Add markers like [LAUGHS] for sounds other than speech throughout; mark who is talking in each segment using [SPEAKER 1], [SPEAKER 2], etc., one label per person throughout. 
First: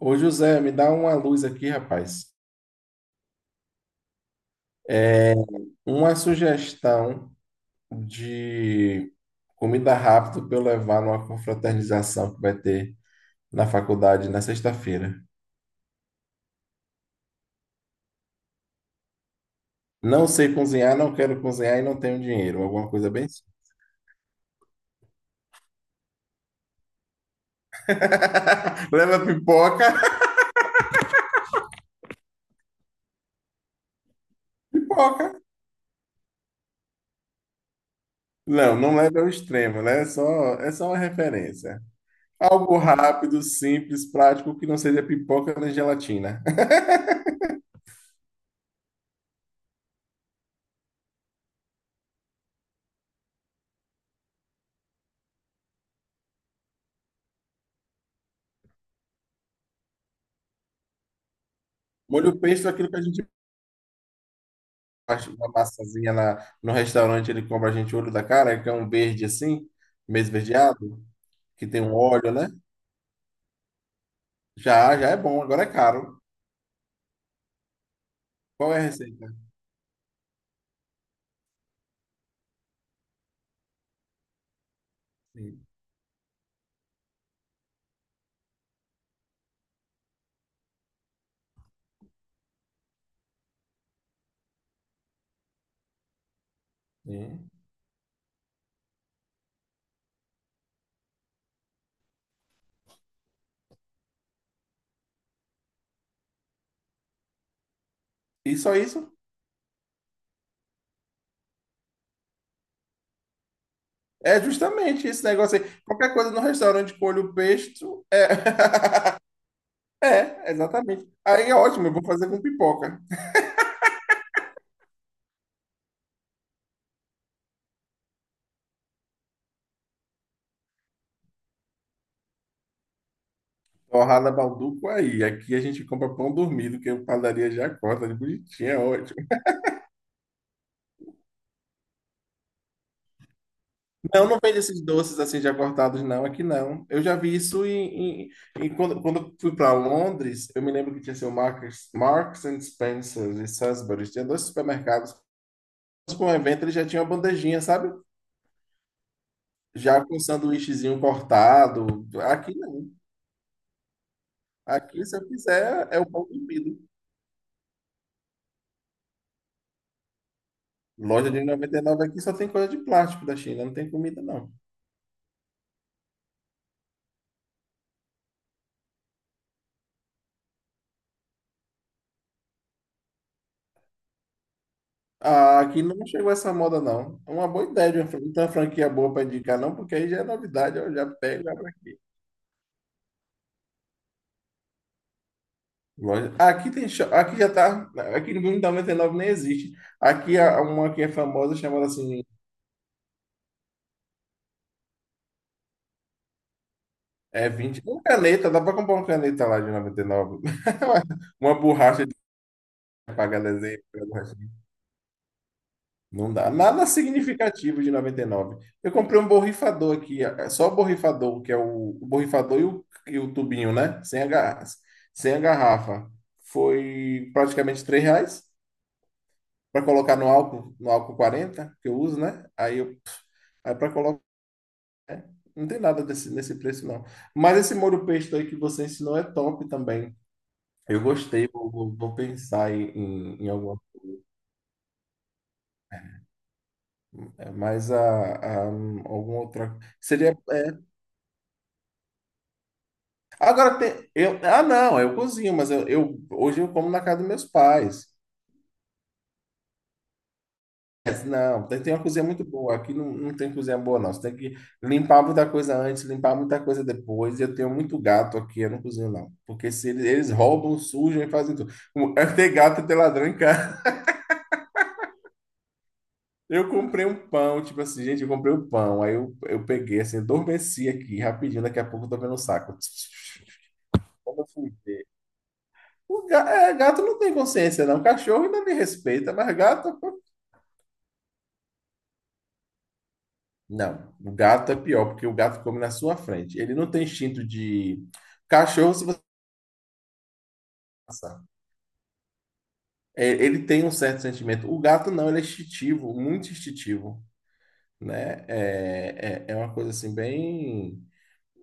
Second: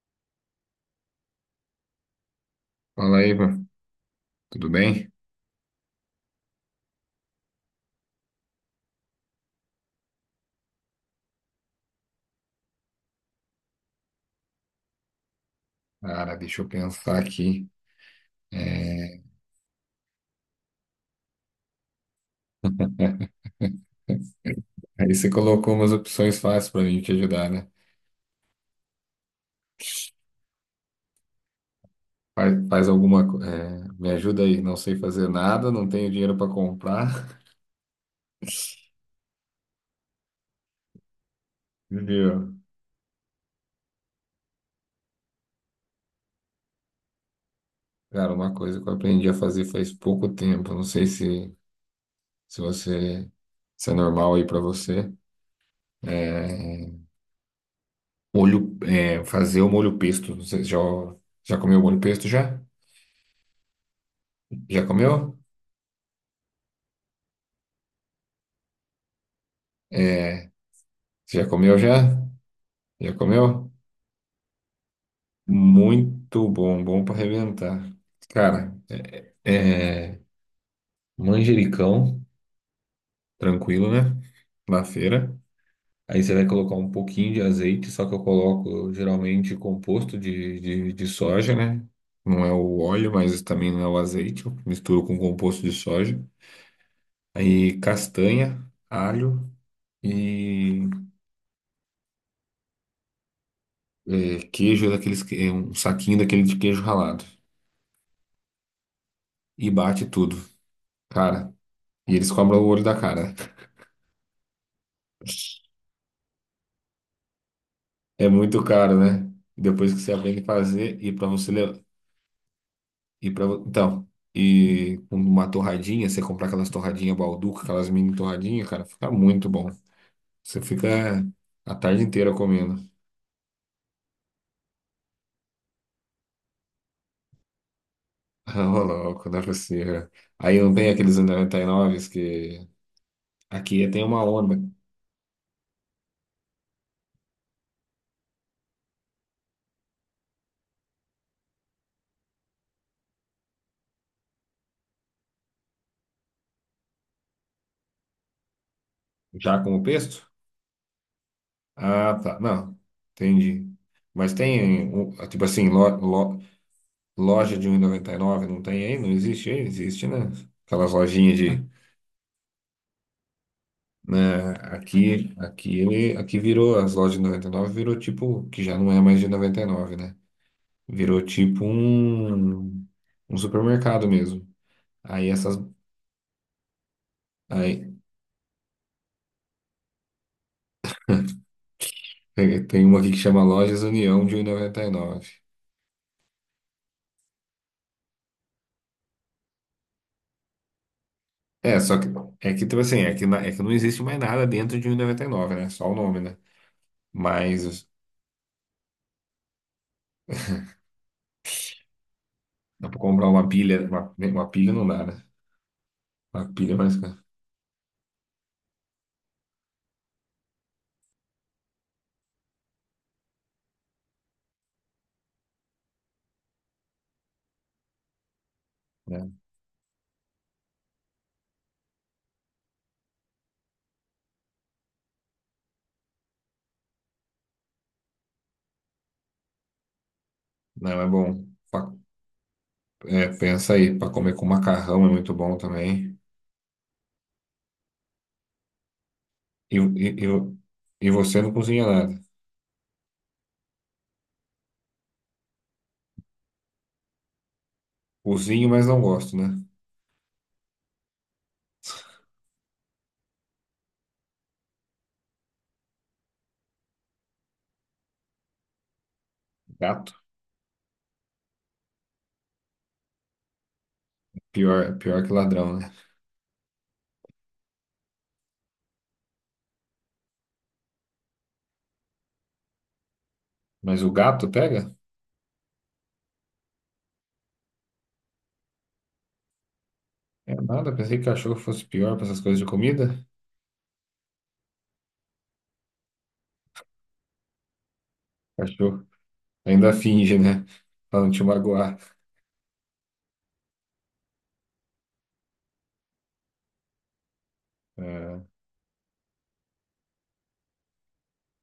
[SPEAKER 1] Ô José, me dá uma luz aqui, rapaz.
[SPEAKER 2] Fala aí, Ivan. Tudo bem?
[SPEAKER 1] É uma sugestão de comida rápida para eu levar numa confraternização que vai ter na faculdade na sexta-feira.
[SPEAKER 2] Cara, deixa eu pensar aqui. É,
[SPEAKER 1] Não sei cozinhar, não quero cozinhar e não tenho dinheiro. Alguma coisa bem assim.
[SPEAKER 2] [LAUGHS] Aí você colocou umas opções fáceis para mim te ajudar, né?
[SPEAKER 1] [LAUGHS] Leva pipoca. [LAUGHS]
[SPEAKER 2] Faz alguma. Me ajuda aí. Não sei
[SPEAKER 1] Pipoca.
[SPEAKER 2] fazer nada, não tenho dinheiro para comprar.
[SPEAKER 1] Não, não leva ao extremo, né? É só uma referência.
[SPEAKER 2] [LAUGHS] Viu?
[SPEAKER 1] Algo rápido, simples, prático, que não seja pipoca nem gelatina. [LAUGHS]
[SPEAKER 2] Cara, uma coisa que eu aprendi a fazer faz pouco tempo. Não sei se você se é normal aí para você. É, Molho, fazer o molho pesto. Já comeu molho pesto
[SPEAKER 1] Molho
[SPEAKER 2] já?
[SPEAKER 1] pesto é aquilo que a gente
[SPEAKER 2] Já comeu?
[SPEAKER 1] uma massazinha no restaurante, ele compra a gente olho da cara, que é um verde assim, meio
[SPEAKER 2] É,
[SPEAKER 1] esverdeado,
[SPEAKER 2] você já
[SPEAKER 1] que
[SPEAKER 2] comeu
[SPEAKER 1] tem um
[SPEAKER 2] já?
[SPEAKER 1] óleo, né?
[SPEAKER 2] Já comeu?
[SPEAKER 1] Já, já é bom, agora é caro.
[SPEAKER 2] Muito bom, bom para arrebentar.
[SPEAKER 1] Qual
[SPEAKER 2] Cara,
[SPEAKER 1] é a
[SPEAKER 2] é
[SPEAKER 1] receita?
[SPEAKER 2] é manjericão, tranquilo, né? Na feira.
[SPEAKER 1] Sim.
[SPEAKER 2] Aí você vai colocar um pouquinho de azeite, só que eu coloco geralmente composto de, de soja, né? Não é o óleo, mas também não é o azeite. Eu misturo com composto de soja.
[SPEAKER 1] Sim.
[SPEAKER 2] Aí castanha, alho e queijo daqueles, um saquinho daquele de queijo ralado.
[SPEAKER 1] E só isso?
[SPEAKER 2] E bate tudo, cara. E eles cobram o olho da cara.
[SPEAKER 1] É justamente esse negócio aí. Qualquer coisa no restaurante com olho pesto é.
[SPEAKER 2] É muito caro, né?
[SPEAKER 1] [LAUGHS]
[SPEAKER 2] Depois que você aprende a
[SPEAKER 1] É,
[SPEAKER 2] fazer
[SPEAKER 1] exatamente.
[SPEAKER 2] e para
[SPEAKER 1] Aí
[SPEAKER 2] você
[SPEAKER 1] é ótimo, eu vou fazer com pipoca.
[SPEAKER 2] e para então e com uma torradinha, você comprar aquelas torradinhas Balduca, aquelas mini torradinhas, cara, fica muito bom. Você fica a tarde inteira comendo.
[SPEAKER 1] Torrada Balduco aí. Aqui a gente compra pão dormido, que a padaria já corta, de
[SPEAKER 2] [LAUGHS]
[SPEAKER 1] bonitinho, é
[SPEAKER 2] Ô,
[SPEAKER 1] ótimo.
[SPEAKER 2] louco, não é possível. Aí não tem aqueles 99 que aqui tem uma
[SPEAKER 1] Não, não
[SPEAKER 2] onda
[SPEAKER 1] vende esses doces assim já cortados, não, aqui não. Eu já vi isso quando eu fui para Londres, eu me lembro que tinha assim, o Marks and Spencer e Sainsbury's, tinha dois supermercados. Mas para um evento ele já tinha uma bandejinha, sabe?
[SPEAKER 2] já com o
[SPEAKER 1] Já com um
[SPEAKER 2] pesto?
[SPEAKER 1] sanduíchezinho cortado.
[SPEAKER 2] Ah, tá.
[SPEAKER 1] Aqui
[SPEAKER 2] Não,
[SPEAKER 1] não.
[SPEAKER 2] entendi. Mas tem
[SPEAKER 1] Aqui, se eu
[SPEAKER 2] tipo assim,
[SPEAKER 1] quiser, é o pão
[SPEAKER 2] lo-
[SPEAKER 1] comido.
[SPEAKER 2] loja de 1,99 não tem aí? Não existe aí? Existe, né? Aquelas
[SPEAKER 1] Loja
[SPEAKER 2] lojinhas
[SPEAKER 1] de
[SPEAKER 2] de
[SPEAKER 1] 99 aqui só tem coisa de plástico da China, não tem comida,
[SPEAKER 2] né?
[SPEAKER 1] não.
[SPEAKER 2] Aqui, aqui virou as lojas de 99 virou tipo, que já não é mais de 99, né? Virou tipo um, um supermercado mesmo. Aí essas,
[SPEAKER 1] Ah, aqui não chegou essa moda, não. É uma boa ideia,
[SPEAKER 2] aí
[SPEAKER 1] de uma não uma franquia boa para indicar, não, porque aí já é novidade, eu já pego, já pra
[SPEAKER 2] tem uma aqui que chama Lojas União de 1,99.
[SPEAKER 1] Aqui tem, aqui já tá, aqui no Blumenau 99 nem existe. Aqui há uma que é famosa
[SPEAKER 2] É,
[SPEAKER 1] chamada
[SPEAKER 2] só que
[SPEAKER 1] assim,
[SPEAKER 2] é que tipo assim, é que, é que não existe mais nada dentro de 1,99, né? Só o nome, né?
[SPEAKER 1] é 20
[SPEAKER 2] Mas
[SPEAKER 1] uma caneta, dá para comprar uma caneta lá de 99. [LAUGHS] Uma borracha de
[SPEAKER 2] dá pra comprar
[SPEAKER 1] apagar desenho. Uma borracha
[SPEAKER 2] uma pilha não dá, né?
[SPEAKER 1] não dá.
[SPEAKER 2] Uma pilha é
[SPEAKER 1] Nada
[SPEAKER 2] mais cara,
[SPEAKER 1] significativo de 99. Eu comprei um borrifador aqui, é só o borrifador, que é o borrifador e o tubinho, né? Sem a garrafa. Foi praticamente R$ 3
[SPEAKER 2] né?
[SPEAKER 1] para colocar no álcool 40 que eu uso, né? Aí eu Aí para Não tem nada desse, nesse preço, não. Mas esse molho pesto aí que você ensinou é top também.
[SPEAKER 2] Não,
[SPEAKER 1] Eu
[SPEAKER 2] é bom.
[SPEAKER 1] gostei, vou, vou- vou pensar em,
[SPEAKER 2] É,
[SPEAKER 1] em, em
[SPEAKER 2] pensa
[SPEAKER 1] alguma,
[SPEAKER 2] aí, pra comer com macarrão é muito bom também.
[SPEAKER 1] mais a alguma
[SPEAKER 2] E,
[SPEAKER 1] outra.
[SPEAKER 2] e, e,
[SPEAKER 1] Seria.
[SPEAKER 2] vo- e você não cozinha nada.
[SPEAKER 1] Agora tem. Não, eu cozinho, mas hoje eu como na casa dos meus pais.
[SPEAKER 2] Cozinho, mas não gosto, né?
[SPEAKER 1] Mas não, tem uma cozinha muito boa. Aqui não, não tem cozinha boa, não. Você tem que limpar muita coisa antes, limpar muita coisa depois. E eu tenho muito gato aqui, eu não cozinho, não. Porque se eles,
[SPEAKER 2] Gato,
[SPEAKER 1] eles roubam, sujam e fazem tudo. Tem gato e tem ladrão em casa.
[SPEAKER 2] pior, pior que ladrão, né?
[SPEAKER 1] Eu comprei um pão, tipo assim, gente, eu comprei um pão. Aí eu peguei, assim, adormeci aqui rapidinho, daqui a pouco eu tô vendo um saco. [TSK]
[SPEAKER 2] Mas o
[SPEAKER 1] Quando eu
[SPEAKER 2] gato
[SPEAKER 1] fui.
[SPEAKER 2] pega?
[SPEAKER 1] Gato não tem consciência, não. Cachorro ainda me respeita, mas gato, pô.
[SPEAKER 2] É nada, pensei que cachorro fosse pior para essas coisas de comida.
[SPEAKER 1] Não, o gato é pior, porque o gato come na sua frente. Ele não tem instinto de. Cachorro, se
[SPEAKER 2] Cachorro
[SPEAKER 1] você
[SPEAKER 2] ainda finge, né? Pra não
[SPEAKER 1] passar.
[SPEAKER 2] te magoar.
[SPEAKER 1] É, ele tem um certo sentimento. O gato não, ele é instintivo, muito instintivo, né?
[SPEAKER 2] É,
[SPEAKER 1] É uma coisa assim, bem.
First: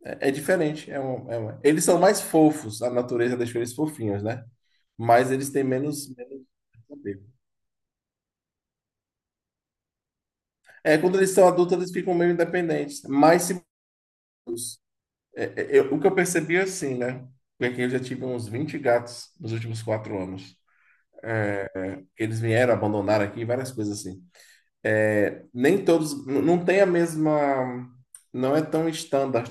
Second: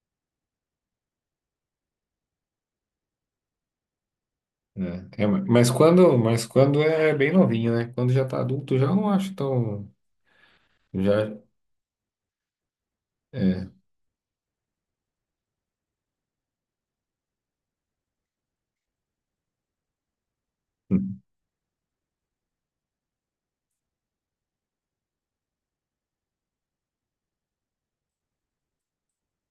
[SPEAKER 1] É diferente. Eles são mais fofos, a natureza deixou eles fofinhos, né?
[SPEAKER 2] né? É,
[SPEAKER 1] Mas eles têm menos, menos
[SPEAKER 2] mas quando é
[SPEAKER 1] poder.
[SPEAKER 2] bem novinho, né? Quando já tá adulto, já não acho tão.
[SPEAKER 1] É, quando eles
[SPEAKER 2] Já,
[SPEAKER 1] são adultos, eles ficam meio independentes, mais
[SPEAKER 2] é,
[SPEAKER 1] seguros. O que eu percebi é assim, né? Porque eu já tive uns 20 gatos nos últimos 4 anos.
[SPEAKER 2] hum,
[SPEAKER 1] Eles vieram, abandonaram aqui, várias coisas assim. É, nem todos, não tem a mesma, não é tão estándar.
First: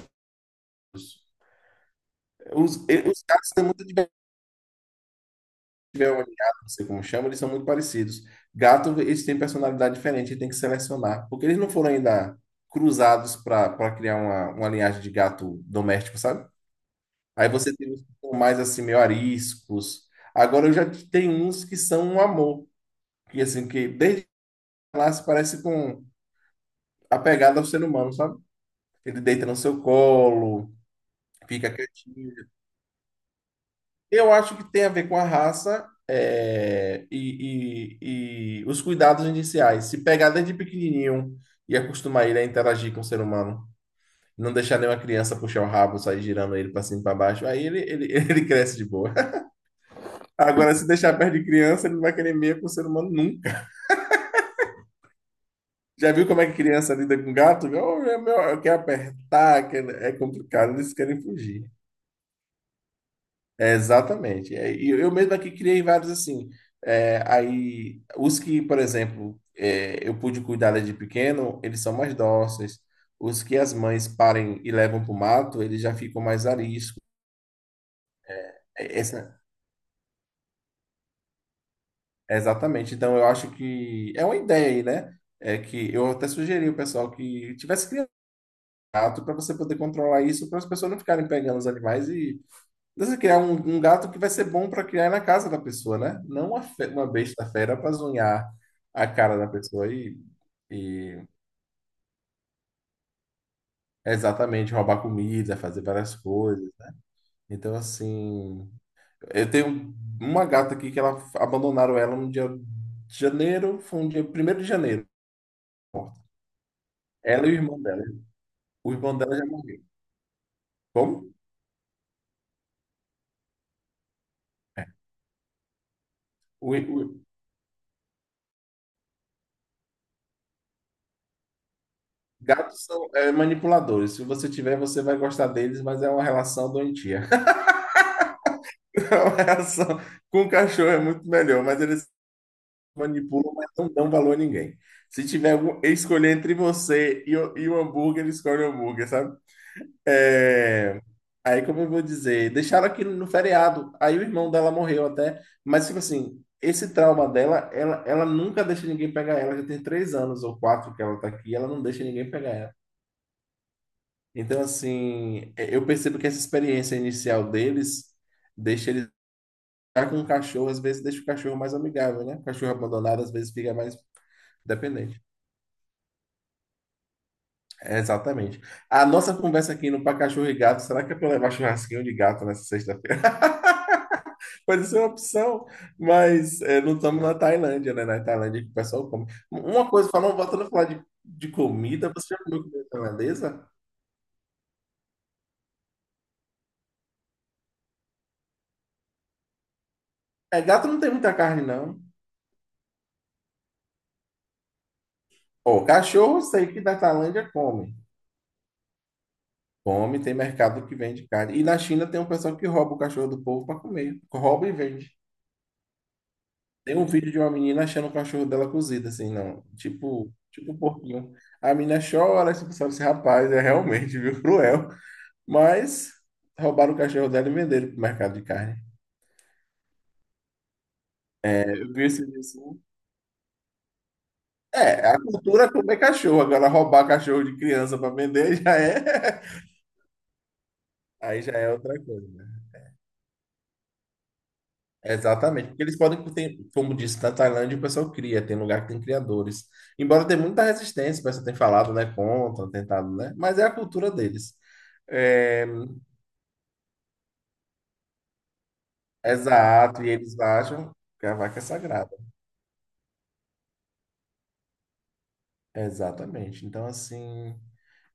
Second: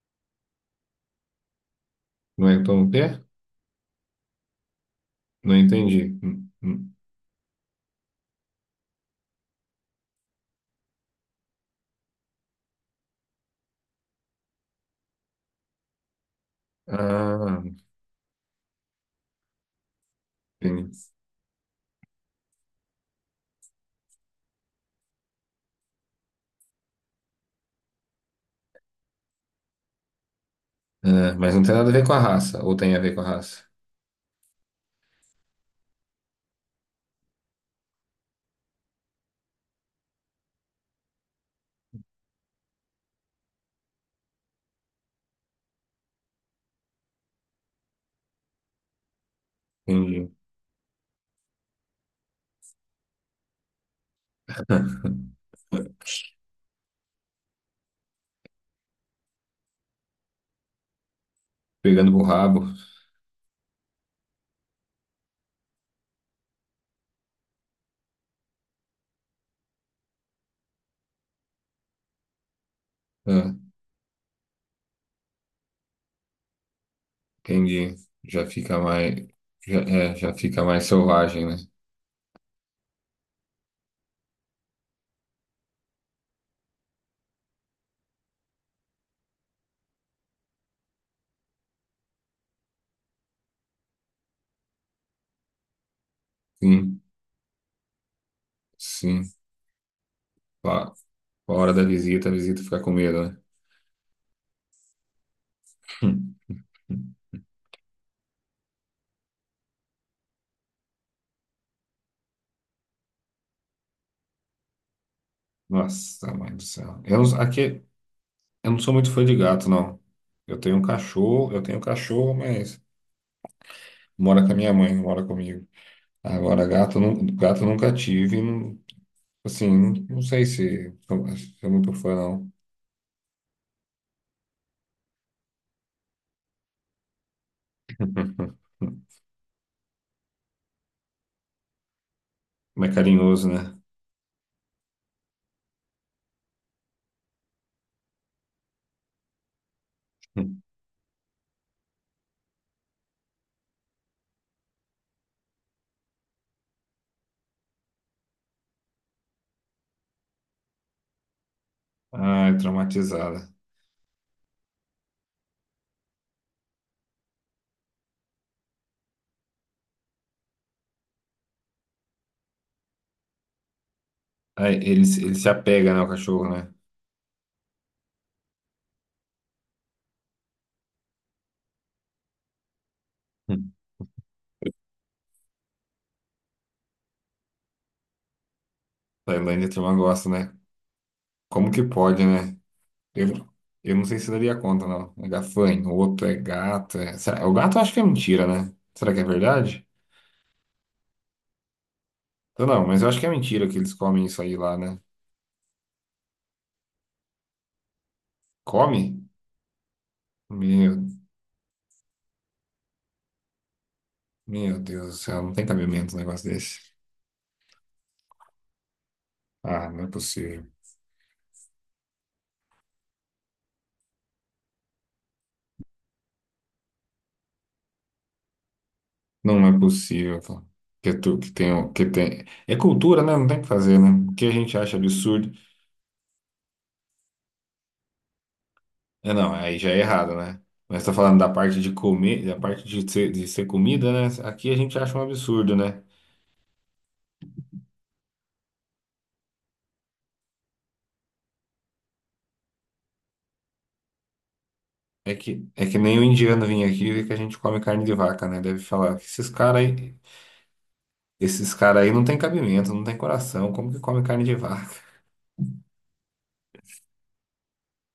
[SPEAKER 2] não é
[SPEAKER 1] Os,
[SPEAKER 2] tão o
[SPEAKER 1] e-
[SPEAKER 2] quê?
[SPEAKER 1] os gatos têm muita
[SPEAKER 2] Não
[SPEAKER 1] tiver um
[SPEAKER 2] entendi.
[SPEAKER 1] gato, não sei como chama, eles são muito parecidos. Gato, eles têm personalidade diferente, tem que selecionar, porque eles não foram ainda cruzados para criar uma linhagem de gato doméstico, sabe? Aí
[SPEAKER 2] Ah,
[SPEAKER 1] você tem uns que são mais assim, meio ariscos. Agora eu já
[SPEAKER 2] entendi.
[SPEAKER 1] tenho uns que são um amor, que assim, que desde lá se parece com apegado ao ser humano, sabe? Ele deita no seu colo,
[SPEAKER 2] Ah, mas não
[SPEAKER 1] fica
[SPEAKER 2] tem nada a ver com a
[SPEAKER 1] quietinho.
[SPEAKER 2] raça, ou tem a ver com a raça?
[SPEAKER 1] Eu acho que tem a ver com a raça e os cuidados iniciais. Se pegar desde pequenininho e acostumar ele a interagir com o ser humano, não deixar nenhuma criança puxar o rabo, sair girando ele para cima e para baixo, aí ele, [LAUGHS] ele cresce de boa.
[SPEAKER 2] Entendi.
[SPEAKER 1] Agora, se deixar perto de criança, ele não vai querer meia com o ser humano nunca. Já viu como é que criança lida com gato? Oh, é meu, eu quero apertar, é complicado, eles querem fugir.
[SPEAKER 2] Pegando pro rabo.
[SPEAKER 1] É, exatamente. É, e eu mesmo aqui criei vários assim. É, aí, os que, por exemplo, eu pude cuidar desde pequeno, eles são mais dóceis. Os
[SPEAKER 2] Ah,
[SPEAKER 1] que as mães parem e levam para o mato, eles já ficam mais ariscos.
[SPEAKER 2] entendi. Já fica
[SPEAKER 1] É,
[SPEAKER 2] mais,
[SPEAKER 1] Essa,
[SPEAKER 2] já, é, já fica mais selvagem, né?
[SPEAKER 1] é exatamente. Então, eu acho que é uma ideia aí, né? É que eu até sugeri ao pessoal que tivesse criado gato para você poder controlar isso, para as pessoas não ficarem pegando os animais. Você criar um gato que vai ser bom para criar na casa da pessoa, né? Não uma, fe-
[SPEAKER 2] Sim,
[SPEAKER 1] uma besta fera para zunhar a
[SPEAKER 2] sim.
[SPEAKER 1] cara da pessoa e,
[SPEAKER 2] Pa-
[SPEAKER 1] e
[SPEAKER 2] Pa hora da visita, a visita fica com medo, né?
[SPEAKER 1] exatamente roubar comida, fazer
[SPEAKER 2] [LAUGHS]
[SPEAKER 1] várias
[SPEAKER 2] Hum.
[SPEAKER 1] coisas. Então, assim, eu tenho uma gata aqui que ela abandonaram ela no dia de janeiro, foi um dia primeiro de janeiro.
[SPEAKER 2] Nossa, mãe do céu.
[SPEAKER 1] Ela e o
[SPEAKER 2] Aqui,
[SPEAKER 1] irmão dela.
[SPEAKER 2] eu não sou
[SPEAKER 1] O
[SPEAKER 2] muito
[SPEAKER 1] irmão
[SPEAKER 2] fã de
[SPEAKER 1] dela já
[SPEAKER 2] gato,
[SPEAKER 1] morreu.
[SPEAKER 2] não.
[SPEAKER 1] Como?
[SPEAKER 2] Eu tenho um cachorro, mas mora com a minha mãe, não mora comigo. Agora,
[SPEAKER 1] O,
[SPEAKER 2] gato,
[SPEAKER 1] o-
[SPEAKER 2] não, gato nunca tive. Assim, não, não sei se sou muito fã, não.
[SPEAKER 1] Gatos são manipuladores. Se você tiver, você vai gostar deles, mas é uma relação doentia. [LAUGHS]
[SPEAKER 2] [LAUGHS]
[SPEAKER 1] A relação com o cachorro é muito melhor, mas eles
[SPEAKER 2] Mas é carinhoso,
[SPEAKER 1] manipulam, mas
[SPEAKER 2] né?
[SPEAKER 1] não dão valor a ninguém. Se tiver algum, escolher entre você e o hambúrguer, ele escolhe o hambúrguer, sabe?
[SPEAKER 2] [LAUGHS]
[SPEAKER 1] É, aí, como eu vou dizer, deixaram aqui no feriado. Aí o irmão dela morreu até. Mas, tipo assim, esse trauma dela, ela nunca deixa ninguém pegar ela. Já tem 3 anos ou quatro que ela tá aqui, ela não deixa ninguém pegar
[SPEAKER 2] Ai,
[SPEAKER 1] ela.
[SPEAKER 2] traumatizada.
[SPEAKER 1] Então, assim, é, eu percebo que essa experiência inicial deles deixa eles. Tá com o cachorro, às vezes deixa o cachorro mais amigável, né? O cachorro abandonado, às vezes, fica mais
[SPEAKER 2] Ah,
[SPEAKER 1] dependente.
[SPEAKER 2] ele se apega, né, ao cachorro, né?
[SPEAKER 1] É, exatamente. A nossa conversa aqui no Pra Cachorro e Gato, será que é pra levar churrasquinho de gato nessa sexta-feira?
[SPEAKER 2] Hum.
[SPEAKER 1] [LAUGHS] Pode ser uma opção, mas não estamos na Tailândia, né? Na Tailândia que o pessoal come.
[SPEAKER 2] Tailândia, a
[SPEAKER 1] Uma
[SPEAKER 2] turma
[SPEAKER 1] coisa,
[SPEAKER 2] gosta,
[SPEAKER 1] falando,
[SPEAKER 2] né?
[SPEAKER 1] voltando a falar de
[SPEAKER 2] Como que
[SPEAKER 1] comida,
[SPEAKER 2] pode,
[SPEAKER 1] você já
[SPEAKER 2] né?
[SPEAKER 1] comeu comida
[SPEAKER 2] Eu,
[SPEAKER 1] tailandesa?
[SPEAKER 2] eu não sei se daria conta, não. É gafanhoto, é gato. O gato eu acho que é mentira, né? Será que é verdade?
[SPEAKER 1] É, gato não tem muita carne, não.
[SPEAKER 2] Eu não, mas eu acho que é mentira que eles comem isso aí lá, né?
[SPEAKER 1] Ó, cachorro, eu sei que na Tailândia come.
[SPEAKER 2] Come?
[SPEAKER 1] Come, tem mercado que
[SPEAKER 2] Meu,
[SPEAKER 1] vende carne. E na China tem um pessoal que rouba o cachorro do povo para comer. Rouba e
[SPEAKER 2] meu Deus do
[SPEAKER 1] vende.
[SPEAKER 2] céu, não tem cabimento um negócio desse.
[SPEAKER 1] Tem um vídeo de uma menina achando o cachorro dela cozido, assim, não.
[SPEAKER 2] Ah, não é
[SPEAKER 1] Tipo,
[SPEAKER 2] possível.
[SPEAKER 1] tipo um porquinho. A menina chora, tipo, sabe, esse rapaz é realmente, [LAUGHS] viu, cruel. Mas roubaram o cachorro dela e venderam pro mercado de carne.
[SPEAKER 2] Não é possível, pô. Que, tu, que
[SPEAKER 1] É,
[SPEAKER 2] tem, o-
[SPEAKER 1] eu vi
[SPEAKER 2] Que
[SPEAKER 1] esse vídeo
[SPEAKER 2] tem. É
[SPEAKER 1] assim.
[SPEAKER 2] cultura, né? Não tem o que fazer, né? O que a gente acha
[SPEAKER 1] É, a
[SPEAKER 2] absurdo.
[SPEAKER 1] cultura é comer cachorro. Agora roubar cachorro de criança para vender já é.
[SPEAKER 2] É, não, aí já é errado, né? Mas tá
[SPEAKER 1] [LAUGHS]
[SPEAKER 2] falando
[SPEAKER 1] Aí
[SPEAKER 2] da
[SPEAKER 1] já é
[SPEAKER 2] parte de
[SPEAKER 1] outra coisa,
[SPEAKER 2] comer, da
[SPEAKER 1] né?
[SPEAKER 2] parte de ser comida, né? Aqui a gente acha um
[SPEAKER 1] Exatamente,
[SPEAKER 2] absurdo,
[SPEAKER 1] porque eles
[SPEAKER 2] né?
[SPEAKER 1] podem, como disse, na Tailândia o pessoal cria, tem lugar que tem criadores. Embora tenha muita resistência, o pessoal tem falado, né, contra, tentado, né, mas é a cultura deles. É,
[SPEAKER 2] É que nem o indiano vir aqui e ver que a gente come carne de vaca, né? Deve falar que esses caras
[SPEAKER 1] exato, e
[SPEAKER 2] aí,
[SPEAKER 1] eles acham que a vaca é
[SPEAKER 2] esses cara
[SPEAKER 1] sagrada.
[SPEAKER 2] aí não tem cabimento, não tem coração, como que come carne de vaca?
[SPEAKER 1] Exatamente. Então, assim,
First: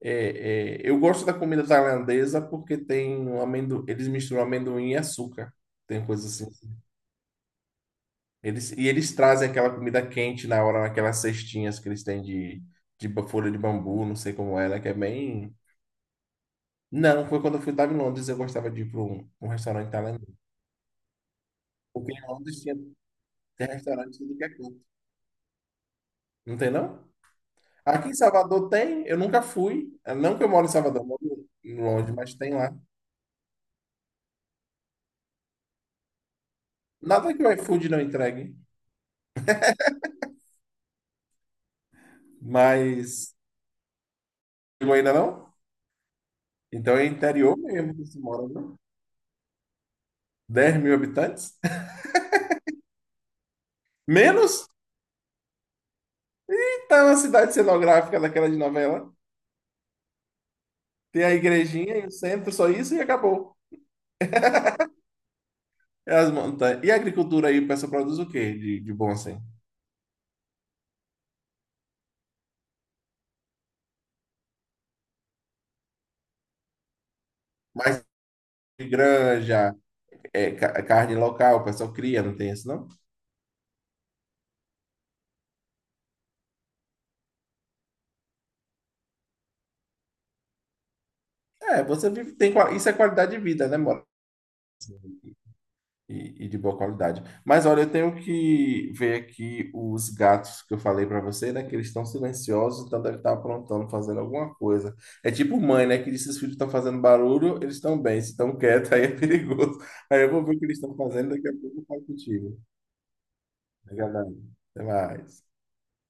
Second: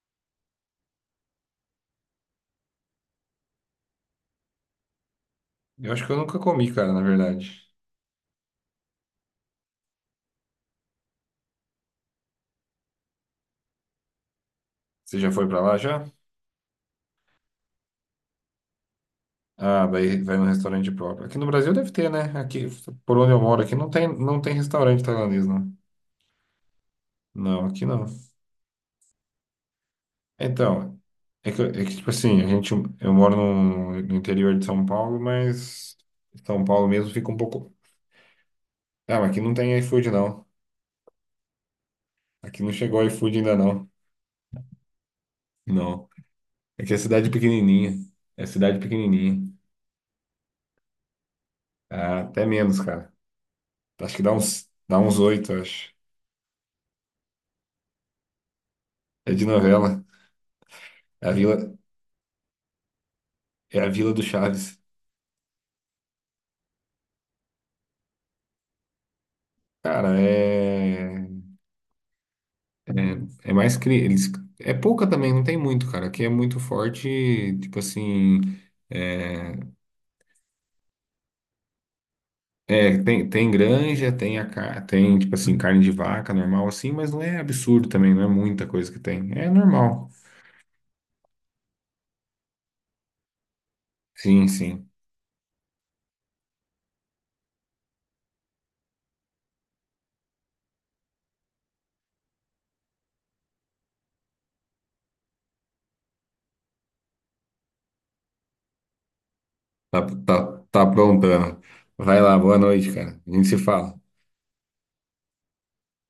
[SPEAKER 1] eu gosto da comida tailandesa porque tem um amendoim, eles misturam amendoim e açúcar.
[SPEAKER 2] Eu
[SPEAKER 1] Tem
[SPEAKER 2] acho que eu nunca
[SPEAKER 1] coisas
[SPEAKER 2] comi,
[SPEAKER 1] assim.
[SPEAKER 2] cara, na verdade.
[SPEAKER 1] Eles trazem aquela comida quente na hora, naquelas cestinhas que eles têm de, folha de bambu, não sei como é, né? Que é
[SPEAKER 2] Você já foi
[SPEAKER 1] bem.
[SPEAKER 2] pra lá já?
[SPEAKER 1] Não, foi quando eu fui, estava em Londres, eu gostava de ir para um
[SPEAKER 2] Ah,
[SPEAKER 1] restaurante
[SPEAKER 2] vai,
[SPEAKER 1] tailandês.
[SPEAKER 2] vai no restaurante próprio. Aqui no Brasil deve ter,
[SPEAKER 1] Porque
[SPEAKER 2] né?
[SPEAKER 1] em Londres
[SPEAKER 2] Aqui,
[SPEAKER 1] tinha,
[SPEAKER 2] por onde eu moro,
[SPEAKER 1] tem
[SPEAKER 2] aqui não tem,
[SPEAKER 1] restaurante de tudo
[SPEAKER 2] não
[SPEAKER 1] que é
[SPEAKER 2] tem
[SPEAKER 1] canto.
[SPEAKER 2] restaurante tailandês, não.
[SPEAKER 1] Não tem, não?
[SPEAKER 2] Não, aqui não.
[SPEAKER 1] Aqui em Salvador tem, eu nunca fui. Não que eu moro em
[SPEAKER 2] Então,
[SPEAKER 1] Salvador, eu moro
[SPEAKER 2] é que tipo
[SPEAKER 1] longe, mas
[SPEAKER 2] assim, a
[SPEAKER 1] tem
[SPEAKER 2] gente,
[SPEAKER 1] lá.
[SPEAKER 2] eu moro no, no interior de São Paulo, mas São Paulo mesmo fica
[SPEAKER 1] Nada
[SPEAKER 2] um
[SPEAKER 1] que o
[SPEAKER 2] pouco.
[SPEAKER 1] iFood não entregue.
[SPEAKER 2] Ah, mas aqui não tem iFood, não. Aqui não chegou
[SPEAKER 1] Mas.
[SPEAKER 2] iFood ainda, não.
[SPEAKER 1] Eu ainda não?
[SPEAKER 2] Não. É que é
[SPEAKER 1] Então é
[SPEAKER 2] cidade
[SPEAKER 1] interior
[SPEAKER 2] pequenininha.
[SPEAKER 1] mesmo que se
[SPEAKER 2] É
[SPEAKER 1] mora, né?
[SPEAKER 2] cidade pequenininha.
[SPEAKER 1] 10 mil habitantes?
[SPEAKER 2] Ah, até menos, cara.
[SPEAKER 1] [LAUGHS]
[SPEAKER 2] Acho que
[SPEAKER 1] Menos?
[SPEAKER 2] dá uns oito, acho.
[SPEAKER 1] É uma cidade cenográfica daquela de novela.
[SPEAKER 2] É de novela.
[SPEAKER 1] Tem
[SPEAKER 2] É a
[SPEAKER 1] a
[SPEAKER 2] vila,
[SPEAKER 1] igrejinha e o centro, só isso e acabou.
[SPEAKER 2] é a Vila do Chaves.
[SPEAKER 1] É as montanhas. E a agricultura aí, o pessoal produz o quê de bom assim?
[SPEAKER 2] Cara, é mais eles é pouca também, não tem muito, cara. Aqui é muito forte, tipo
[SPEAKER 1] Mais
[SPEAKER 2] assim,
[SPEAKER 1] de
[SPEAKER 2] é,
[SPEAKER 1] granja, carne local, o pessoal cria, não tem isso não?
[SPEAKER 2] É, tem, tem granja, tem, tem, tipo assim, carne de vaca normal assim, mas não é absurdo também, não é muita coisa que tem. É normal.
[SPEAKER 1] É, você vive, isso é qualidade de vida, né, mora?
[SPEAKER 2] Sim, sim.
[SPEAKER 1] E de boa qualidade. Mas olha, eu tenho que ver aqui os gatos que eu falei para você, né? Que eles estão silenciosos, então deve estar aprontando, fazendo alguma coisa. É tipo mãe, né? Que diz que os filhos estão fazendo barulho, eles estão bem. Se estão quietos, [LAUGHS] aí é perigoso.
[SPEAKER 2] Tá,
[SPEAKER 1] Aí eu vou ver
[SPEAKER 2] tá,
[SPEAKER 1] o que eles
[SPEAKER 2] tá
[SPEAKER 1] estão fazendo, daqui a
[SPEAKER 2] aprontando.
[SPEAKER 1] pouco eu falo
[SPEAKER 2] Vai lá, boa
[SPEAKER 1] contigo.
[SPEAKER 2] noite, cara. A gente se fala.
[SPEAKER 1] Obrigado. Até mais.